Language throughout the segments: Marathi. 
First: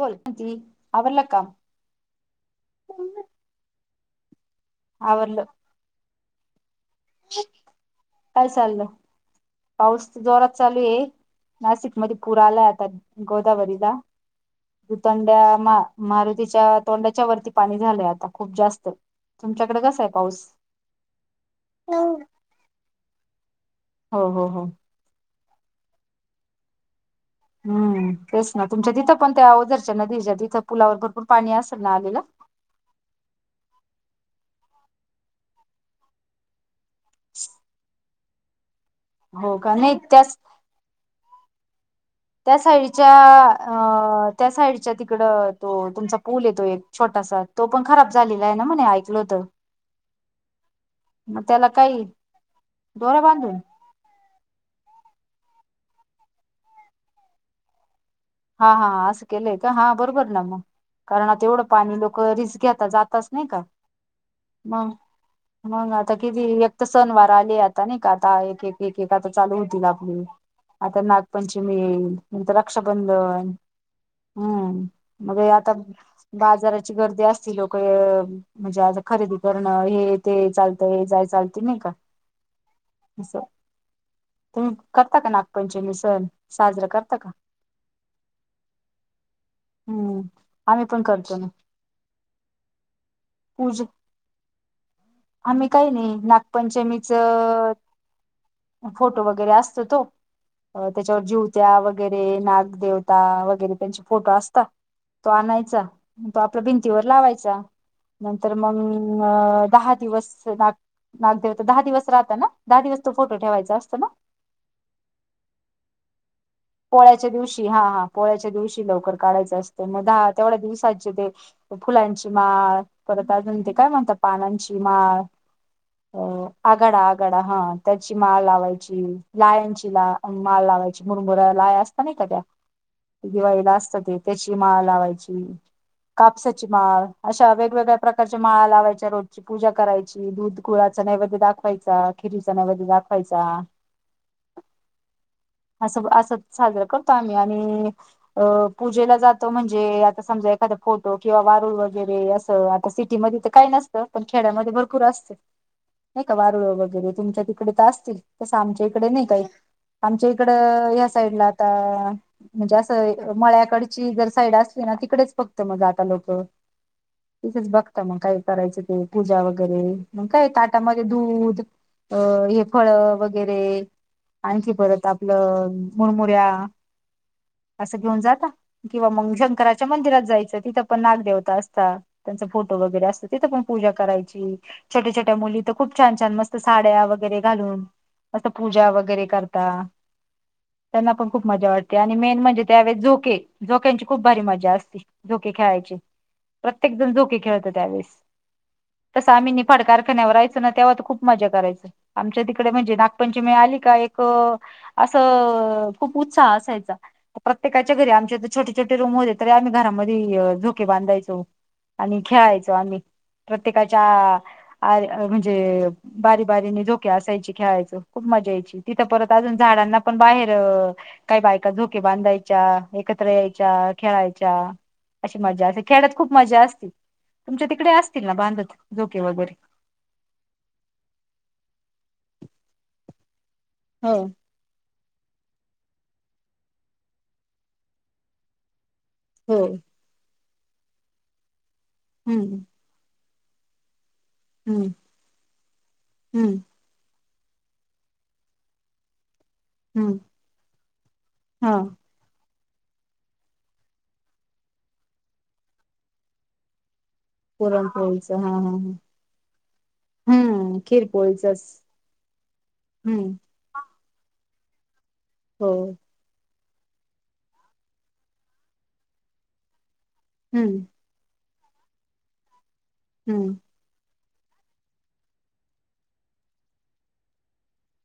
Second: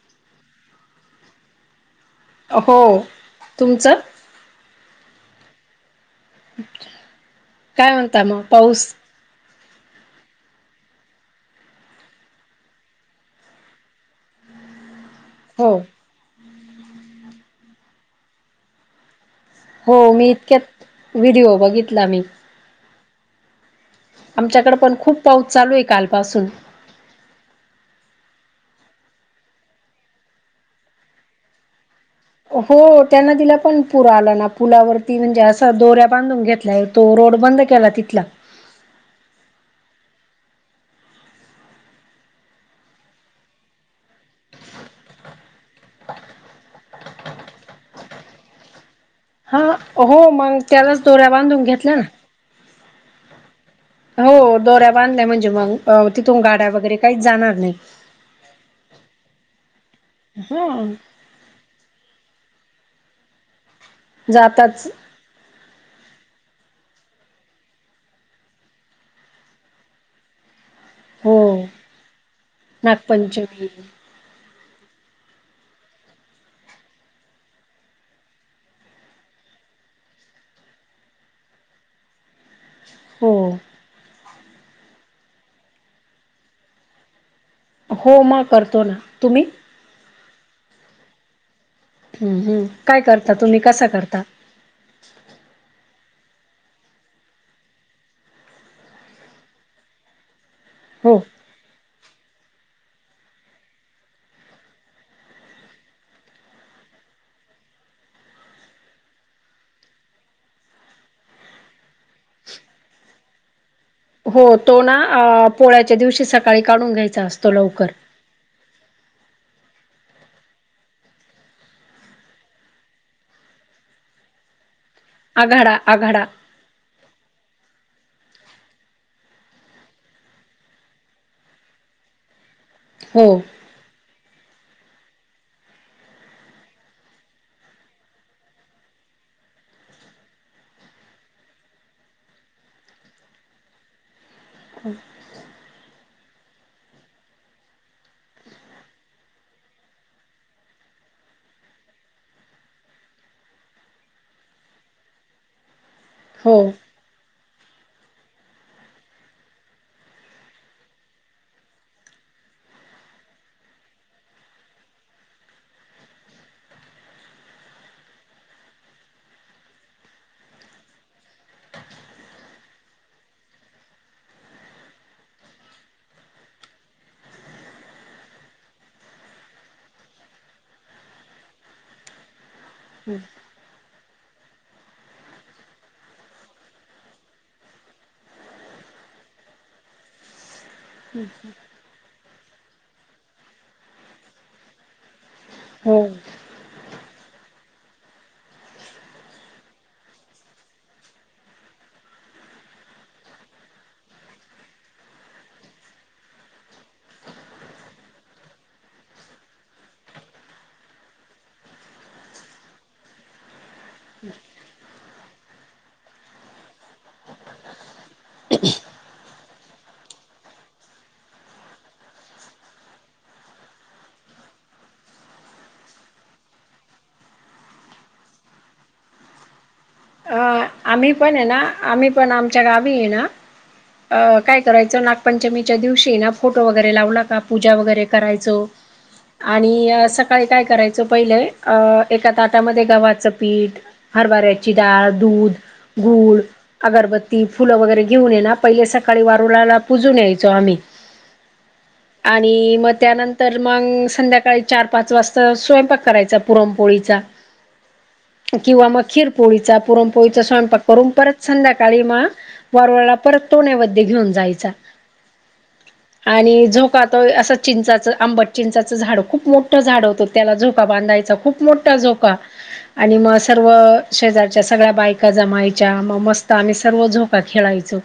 बोलका म्हणती का? आवरल काम! अहो! ! तुमचं!? आवरल! ! काय म्हणत मग काय चाललं पाऊस? पाऊस जोरात चालू आहे. नाशिक मध्ये पुर आलाय आता गोदावरीला हो उटणंड्या मारुतीच्या तोंडाच्या वरती पाणी झालंय आता खूप जास्त तुमच्याकडे हो कसा आहे मी पाऊस इतक्यात! व्हिडिओ बघितला मी! ! हो हो हो आमच्याकडे पण खूप पाऊस चालू आहे, कालपासून! हम्म तेच ना तुमच्या तिथं पण त्या ओजरच्या, नदीच्या तिथं पुलावर भरपूर पाणी असेल ना? आलेला. हो त्यां नदी ला पण पूर आला ना पुलावरती, म्हणजे असं दोऱ्या बांधून घेतल्याय! तो रोड बंद केला तिथला! ! हो का नाही त्या च त्या साईडच्या अ! त्या साईडच्या तिकड तो तुमचा पूल येतो, एक छोटासा तो पण खराब झालेला आहे ना म्हणे होत हा हो! मग त्यालाच दोऱ्या मग बांधून त्याला घेतल्या काही ना? दोरा बांधून हो! दोऱ्या बांधल्या म्हणजे मग तिथून गाड्या वगैरे काहीच जाणार नाही हा हा असं केलंय का हा बरोबर ना मग हा कारणता एवढं पाणी लोक रिस्क घ्याताात जातच नाही का जाताच मग? मग आता किती एक तर सनवार आले आता नाही, का आता एक एक एक आता, चालू होतील आपली आता हो नागपंचमी येईल नंतर रक्षाबंधन नागपंचमी हम्म! मगे आता बाजाराची गर्दी असती लोक म्हणजे आता खरेदी करणं हे ते चालतं, हे जाय चालते नाही का? हो अस. तुम्ही करता का नागपंचमी सण, साजरा करता का? हो मग करतो ना, तुम्ही? हम्म आम्ही पण करतो ना. हम्म हम् काय करता तुम्ही पूज कसा करता. आम्ही काही नाही नागपंचमीचं. फोटो वगैरे असतो तो. अ हो. त्याच्यावर जिवत्या वगैरे नागदेवता वगैरे त्यांचे फोटो असत. तो आणायचा तो आपल्या भिंतीवर लावायचा. नंतर मग दहा दिवस नाग. नागदेव तर दहा दिवस राहता ना दहा दिवस तो फोटो ठेवायचा असतो ना. हो तो ना पोळ्याच्या दिवशी सकाळी काढून घ्यायचा पोळ्याच्या असतो दिवशी हा लवकर. हा पोळ्याच्या दिवशी लवकर काढाचं असते मग दहा तेवढ्या दिवसाचे ते. फुलांची माळ परत अजून ते काय म्हणतात पानांची माळ. आघाडा अ आघाडा. आगाडा आगाडा हा त्याची माळ लावायची लायनची ला माळ लावायची. बुरा लाया असता नाही का त्या हो दिवाळीला असत ते त्याची माळ लावायची. कापसाची माळ अशा वेगवेगळ्या प्रकारच्या माळा लावायच्या रोज. पूजा करायची दूध गुळाचा नैवेद्य दाखवायचा, खिरीचा नैवेद्य दाखवायचा. ह [unintelligible] असं असं साजर करतो आम्ही आणि. अ पूजेला जातो म्हणजे आता समजा एखाद फोटो किंवा वारूळ वगैरे असं आता सिटीमध्ये. काही नसतं पण खेड्यामध्ये भरपूर असते. ह [inaudible] नाही का वारुळ वगैरे तुमच्या तिकडे तर असतील तसं आमच्या इकडे नाही काही आमच्या. इकड ह्या साईडला आता. म्हणजे असं मळ्याकडची जर साईड असली ना तिकडेच फक्त मग जाता लोक. तीथेच बघता मग काय करायचं ते पूजा वगैरे मग काय ताटामध्ये दूध. अ हे फळ वगैरे आणखी परत आपन. आपलं मुरमुऱ्या असं घेऊन जाता. किंवा मग शंकराच्या मंदिरात जायचं तिथं पण नागदेवता असता त्यांचा फोटो वगैरे असत तिथं पण. पूजा करायची छोट्या छोट्या मुली तर खूप छान छान मस्त साड्या वगैरे घालून. असं पूजा वगैरे करता त्यांना पण खूप मजा वाटते. आणि मेन म्हणजे त्यावेळेस झोके झोक्यांची खूप भारी मजा असती झोके खेळायची. हो. प्रत्येक जण झोके खेळत त्यावेळेस. तस आम्ही निफाड कारखान्यावर रायचो ना तेव्हा तर खूप मजा करायचं. आमच्या तिकडे म्हणजे नागपंचमी आली का एक. असं खूप उत्साह असायचा. प्रत्येकाच्या घरी आमचे छोटे छोटे रूम होते तरी आम्ही घरामध्ये झोके बांधायचो. आणि खेळायचो आम्ही प्रत्येकाच्या -. आ म्हणजे बारी बारीने झोके असायचे खेळायचं खूप मजा यायची तिथं परत अजून- झाडांना पण बाहेर- काही बायका झोके बांधायच्या एकत्र यायच्या खेळायच्या - अशी मज्जा असे खेडयात खूप मजा असती, तुमच्या तिकडे असतील ना बांधत झोके वगैरे. अ आम्ही पण आहे ना, आम्ही पण आमच्या गावी आहे ना हो अ - कायं करायचं नागपंचमीच्या दिवशी नां फोटो वगैरें लावलां की पूजा वगैरें करांयचो. हो आणि सकाळीं कायं करायचं पहिले अं एकां हम्म ताटांमध्यें गव्हांचं पीठं- हरबऱ्यांची हम्म डाळं दूधं गूंळ- हम्म अगरबत्ती फुलं वगैरें घेऊन ये नां पहिले सकाळीं वारुंळाला - हम्म पूजूंन यांयचो आम्हीं हा - आणि मं त्यांनंतर मंग संध्याकांळी चार पांच वाजतां स्वयंपाक करांयचा पुरणपोळीचां पोरं हऊसं आहे हां हां हां चां पुरणपोळीचा स्वयंपाक करूंन परंत संध्याकांळी मं वारुळांला हम्म परंत- तो नैवैध्य घेऊंन जायंचा. हो. आणि झोकांतो अं असं चिंचाचं आंबट चिंचाचं झाडं खूंप मोठं झाडं होतं - त्यांला हम्म झोकां बांधायचां खूंप मोठा झोका आणि मं हम्म सर्व - शेजांरच्या सगळ्यां बायंका जमांयच्या मं मस्तं आम्हीं सर्व झोकां खेळांयचो.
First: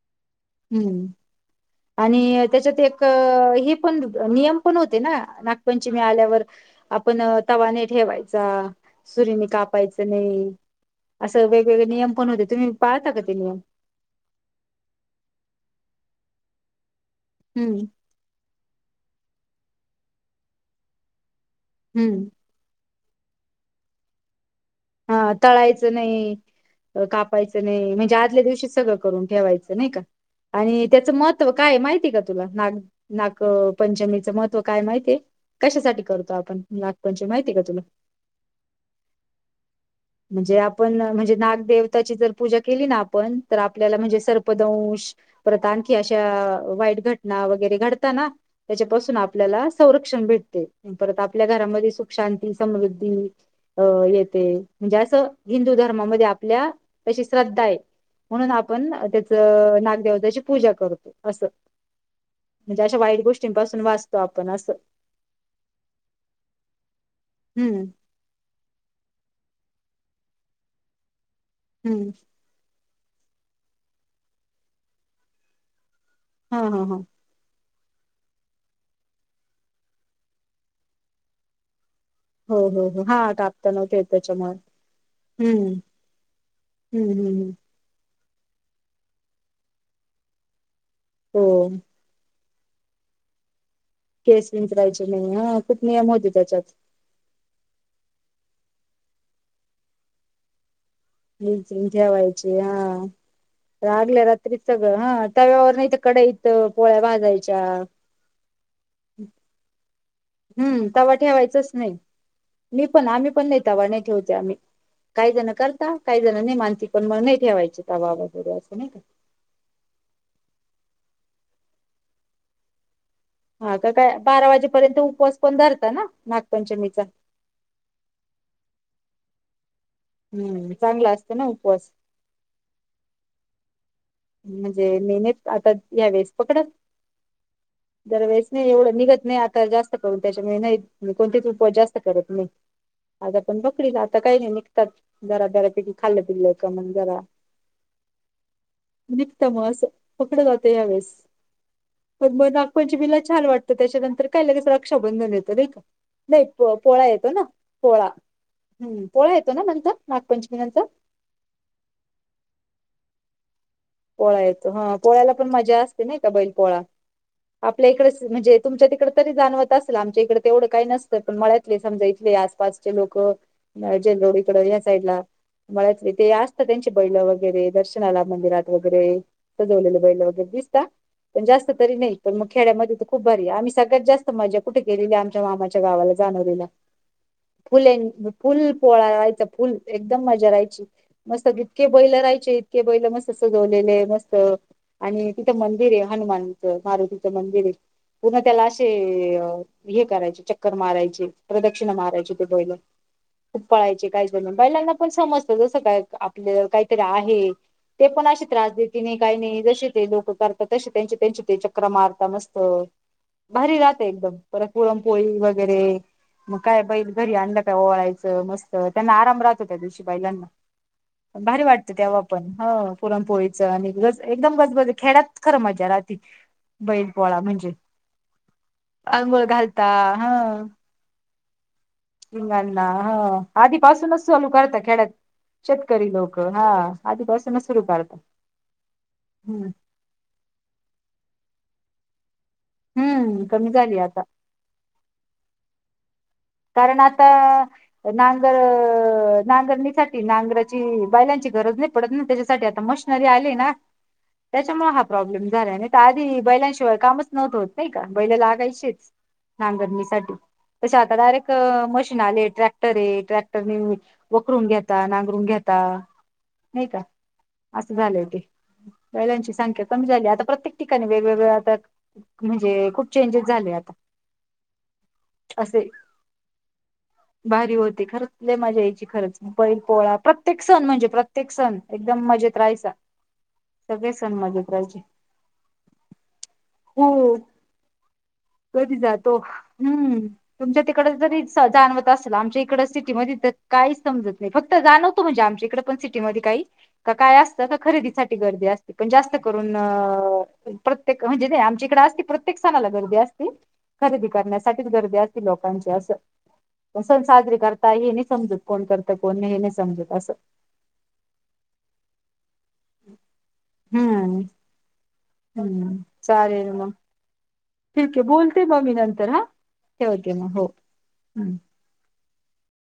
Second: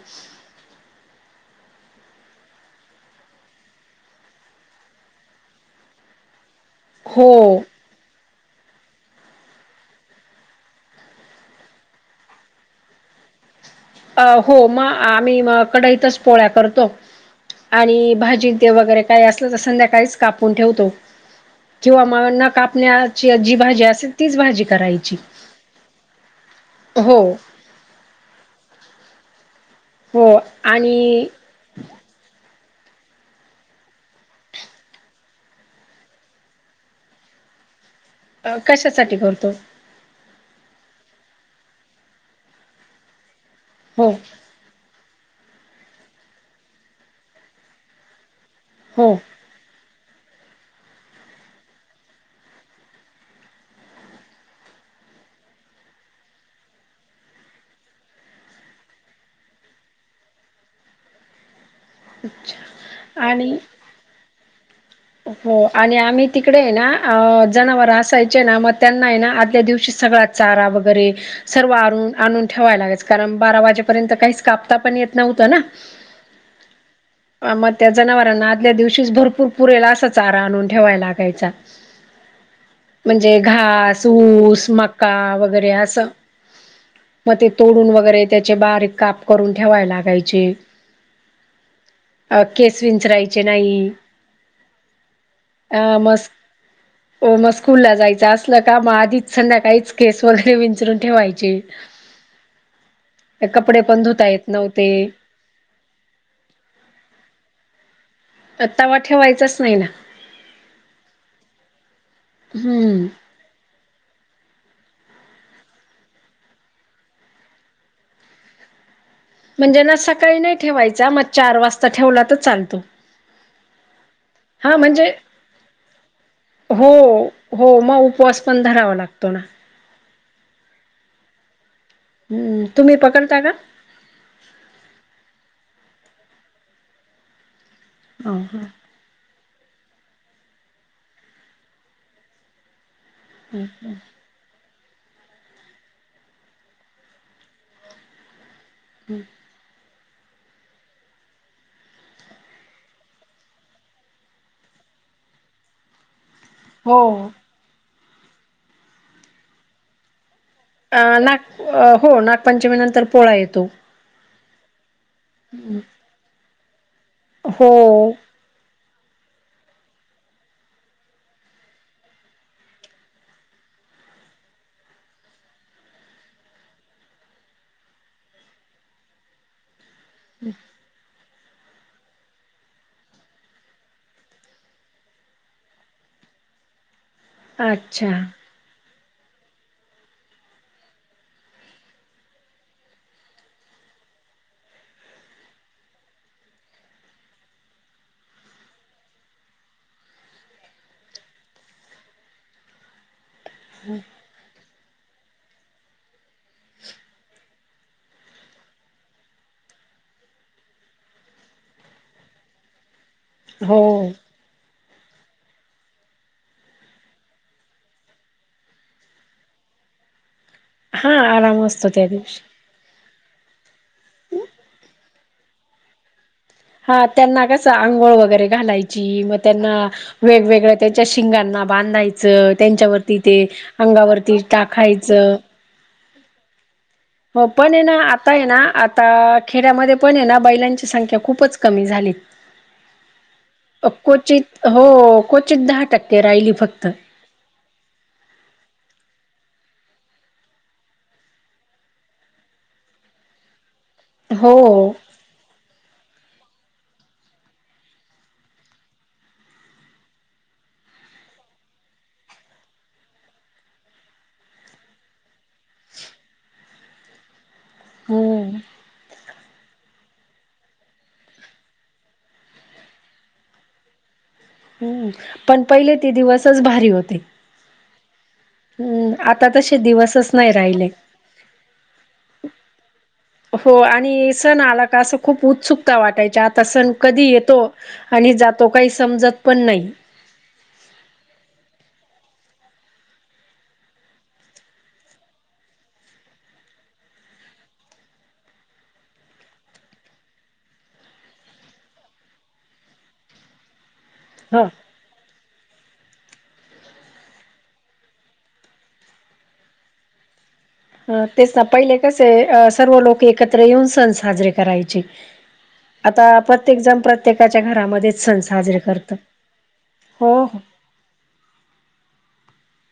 हम्मं. आणि त्यांच्यात एक हे पणं नियम पणं होते नां नागपंचमी आल्यांवर - आपणं हो तवां नाहीं ठेवांयचा सुरीनी कापांयचं नाहीं - असं वेगवेगळे नियंम पणं होते तुम्हीं पाळतां कां ते नियम. अं हो म आम्हीं कडईतंच पोळ्या करतो हम्म आणि भाजी - ते वगैरें कांहीं असलं तरी संध्याकाळीच कापूंणठे ठेवतो जिवां हम्म मावदयांत नं कापण्या - जी भाजी असेल तीचं भाजी करांयची हा तळायचं नाही अ, हो. कापायचं म्हणजे आदल्यां दिवशी सगळं करून ठेवायचं नाहीं कां आणि त्याचं मतं - महित कायं माहितीय कां तुलां नागं नागी पंचमीचं महत्त्व कायं माहितीय कशांसाठी करतो आपणं नागपंचमी माहिती कां तुलांला, अं कशांसांठी करतो. म्हणजे आपणं म्हणजे नागदेवताची जरं पूजा केली ना आपणं तरं आपल्यांला हो म्हणजे सरं पदूंश प्रतांखी अशा वाईट घटनां वगैरें घडतां नां हो त्यांच्यापासून आपल्याला संरक्षण भेटते परंत आपल्या घरांमध्ये सुंख शांती समृद्धी अं येते म्हणजे असं हिंदू धर्मामध्ये आपल्या अशी श्रद्धा आहे. म्हणूंन आपणं त्यांचं नागदेवतांची पूजां करतो असं. म्हणजे अशा वाईट आणि गोष्टींपासूंन वाचतो आपण असं. हो आणि आम्हीं तिकडे नां हम्म जनावरं असांयचे नां मं त्यांना आहे नां त्यां आदल्या दिवशी सगळ्या चारा वगैरें सर्व हम्म आंनू आणूंन ठेवांय लागेच कारणं बारा वाजेपर्यंत कांहींच कापतां पणं येतं नव्हतं नां हां हां हां मंग त्या जनावरांना आदल्या दिवशीच भरंपूर पुरेला असा चारा आणून ठेवाय लागायचा. हो हो हो हा म्हणजे कापता नव्हते घांस येत त्याच्यामुळे ऊस मका हम्म वगैरें असं हम्म हम्म मंग हम्म ते तोडून वगैरें त्यांचे बारीक कांप करूंन ठेवांयची लागायचे. हो केस विंचरायचे नाहीं. केंस विंचरांयचे नाहीं. हं मस्तं हो मंग स्कूंलला जायचं असलं कां मंग आधींच संध्या काहींचं केंस वगैरें विंचरून, ठेवायचे हं ठेवांयची कपडे हां पण आधल्या धुता येत रात्री सगळं नव्हते हां त्यां तववर नाहींत कडईतं पोळ्यां भाजांयच्या तवा ठेवायचाच नाही ना, हम्म, तवा ठेवायचाच नाही मी हम्म पण आम्ही पण नाही तवा नाही ठेवते आम्ही. काही जण करता काही जण नाही मानती पण मग नाही ठेवायची तवा वगैरे असं नाही का म्हणजे ना सकाळी नाही ठेवायचा मग चार वाजता ठेवला त चालतो. हा का काय बारा हा वाजेपर्यत म्हणजे उपवास पण धरता ना हो नागपंचमीचा. हो मग उपवास पण धरावा लागतो ना, हम्म, चांगला असतं ना उपवास हम्म, तुम्ही पकडता का? म्हणजे निमीत आता यावेळेस पकडल. हो दरवेळेस हो नाही एवढं निघत नाही आता जास्त त्याच्यामुळे नाही कोणतेच उपवास जास्त करत नाही. आज आपण हम्म बकरीला आता काही नाही निघतात जरा जरा पैकी खाल्लं पिल्लं का मग जरा हम्म. निघतं मग असं पकडं जातं यावेळेस पण मग नागपंचमीला छान वाटतं त्याच्यानंतर काय लगेच रक्षाबंधन येतं नाही का. नाही प हो पोळा येतो ना पोळा हम्म पोळा येतो नंतर नागपंचमी नंतर अ नाग हो नागपंचमी नंतर पोळा येतो. पोळा येतो हा पोळ्याला पण मजा असते नाही का बैल पोळा हो आपल्या इकडेच म्हणजे तुमच्या तिकडं तरी जाणवत असेल आमच्या इकडे तेवढं काही नसतं पण मळ्यातले समजा इथले आसपासचे लोक जेदोरीकडं या साईड ला मळ्यातले ते असतात त्यांचे बैलं वगैरे दर्शनाला मंदिरात वगैरे सजवलेले बैल वगैरे दिसता. पण जास्त तरी नाही पण मग खेड्यामध्ये तर खूप भारी आम्ही सगळ्यात जास्त मजा कुठे केलेली आमच्या मामाच्या गावाला जाणोलीला. [inaudible] फुले अच्छा फुल पोळा राहायचा फुल एकदम मजा राहायची मस्त इतके बैल राहायचे इतके बैल मस्त सजवलेले मस्त आणि तिथं मंदिर आहे हनुमानच मारुतीचं मंदिर आहे. पुन्हा त्याला असे हे करायचे चक्कर मारायचे प्रदक्षिणा मारायचे ते बैले [inaudible] खूप पळायचे काही जण बैलांना पण समजतं जसं काय आपल्या काहीतरी आहे. ते पण अशी त्रास देते नाही काही नाही जशे ते लोकं करतात तशी त्यांचे त्यांचे ते चक्रा मारता मस्त [inaudible] भारी राहते एकदम परत पुुरणपोळी वगैरे मग काय बैल घरी आणलं काय ओळायचं मस्त त्यांना आराम राहतो त्या दिवशी बैलांना हा भारी आराम असतो वाटतं त्या तेव्हा दिवशी पण हो पुरणपोळीचं आणि गज एकदम बजबजीत खेड्यात खरं मजा राहती. हा बैल पोळा त्यांना कसं म्हणजे आंघोळ वगैरे घालायची मग आंघोळ त्यांना घालता हा वेगवेगळ्या त्याच्या शिंगांना बांधायचं रिंगांना हा त्यांच्यावरती ते आधीपासूनच अंगावरती चालू करता खेड्यात टाखायचं. शेतकरी लोकं हा हो आधीपासूनच पण हे सुरू ना करता आता हे ना आता हम्म खेड्यामध्ये, पण हे ना बैलांची संख्या खूपच कमी झाली. हम्म कमी अ झाली आता क्वचित हो, क्वचित दहा टक्के राहिली. कारण आत् [inaudible] नांगर नांगरणीसाठी नांगराची बैलांची गरज नाही पडत ना, त्याच्यासाठी आता मशी नरी आले ना, हो त्याच्यामुळं हाप प्रॉब्लेम झालाय नाहीतर आधी बैलांशिवाय कामच नवत होत नाही का बैलं लागायचीच. नांगरणीसाठी तसे आता डायरेक्ट. क मशीन आले ट्रॅक्टर ए ट्रॅक्टरने वखरून घेता नांगरून घेता. नाही का असं झालंय तेे. हम्म बैलांची संख्या कमी झाली आता प्रत्येक ठिकाणी वेगवेगळं आता. म्हणजे खूप चेंजेस झाले आता. हम्म पण असे पहिले ते दिवसच भारी होते. भारी होते खरंच. लय मजा यायची हम्म खरंच आता तसे बैल पोळा दिवसच नाही प्रत्येक सण राहिले म्हणजे प्रत्येक सण एकदम मजेत राहायचा. हो सगळे आणि सण मजेत आला का राहायचे असं खूप उत्सुकता वाटायची आता सण कधी हो येतो. आणि जातो काही कधी जातो समजत पण नाही. हम्म तुमच्या तिक. कडं जरी जाणवत असल आमच्या इकडं सिटीमधी तर काहीच समजत नाही फक्त जाणवतो म्हणजे आमच्या इकडं पण सिटी. टी मध्ये काही का काय असतं का खरेदीसाठी गर्दी असते पण जास्त करून अ. प्रत्येक म्हणजे नाही आमच्या इकडं असती प्रत्येक सणाला गर्दी असती खरेदी ह करण्यासाठीच गर्दी असती लोक. कांची असं सण पण साजरी करता हे नाही समजत कोण करतं कोण नाही हे नाही समजत असं अ तेच ना पहिले कसे अ सर्व लोक एकत्र येऊन सण हम्म साजरे करायचे. हम्म आता प्रत्येक जण प्रत्येकाच्या घरात. ठीके बोलते म मी नंतर हा ठेवते मग हो.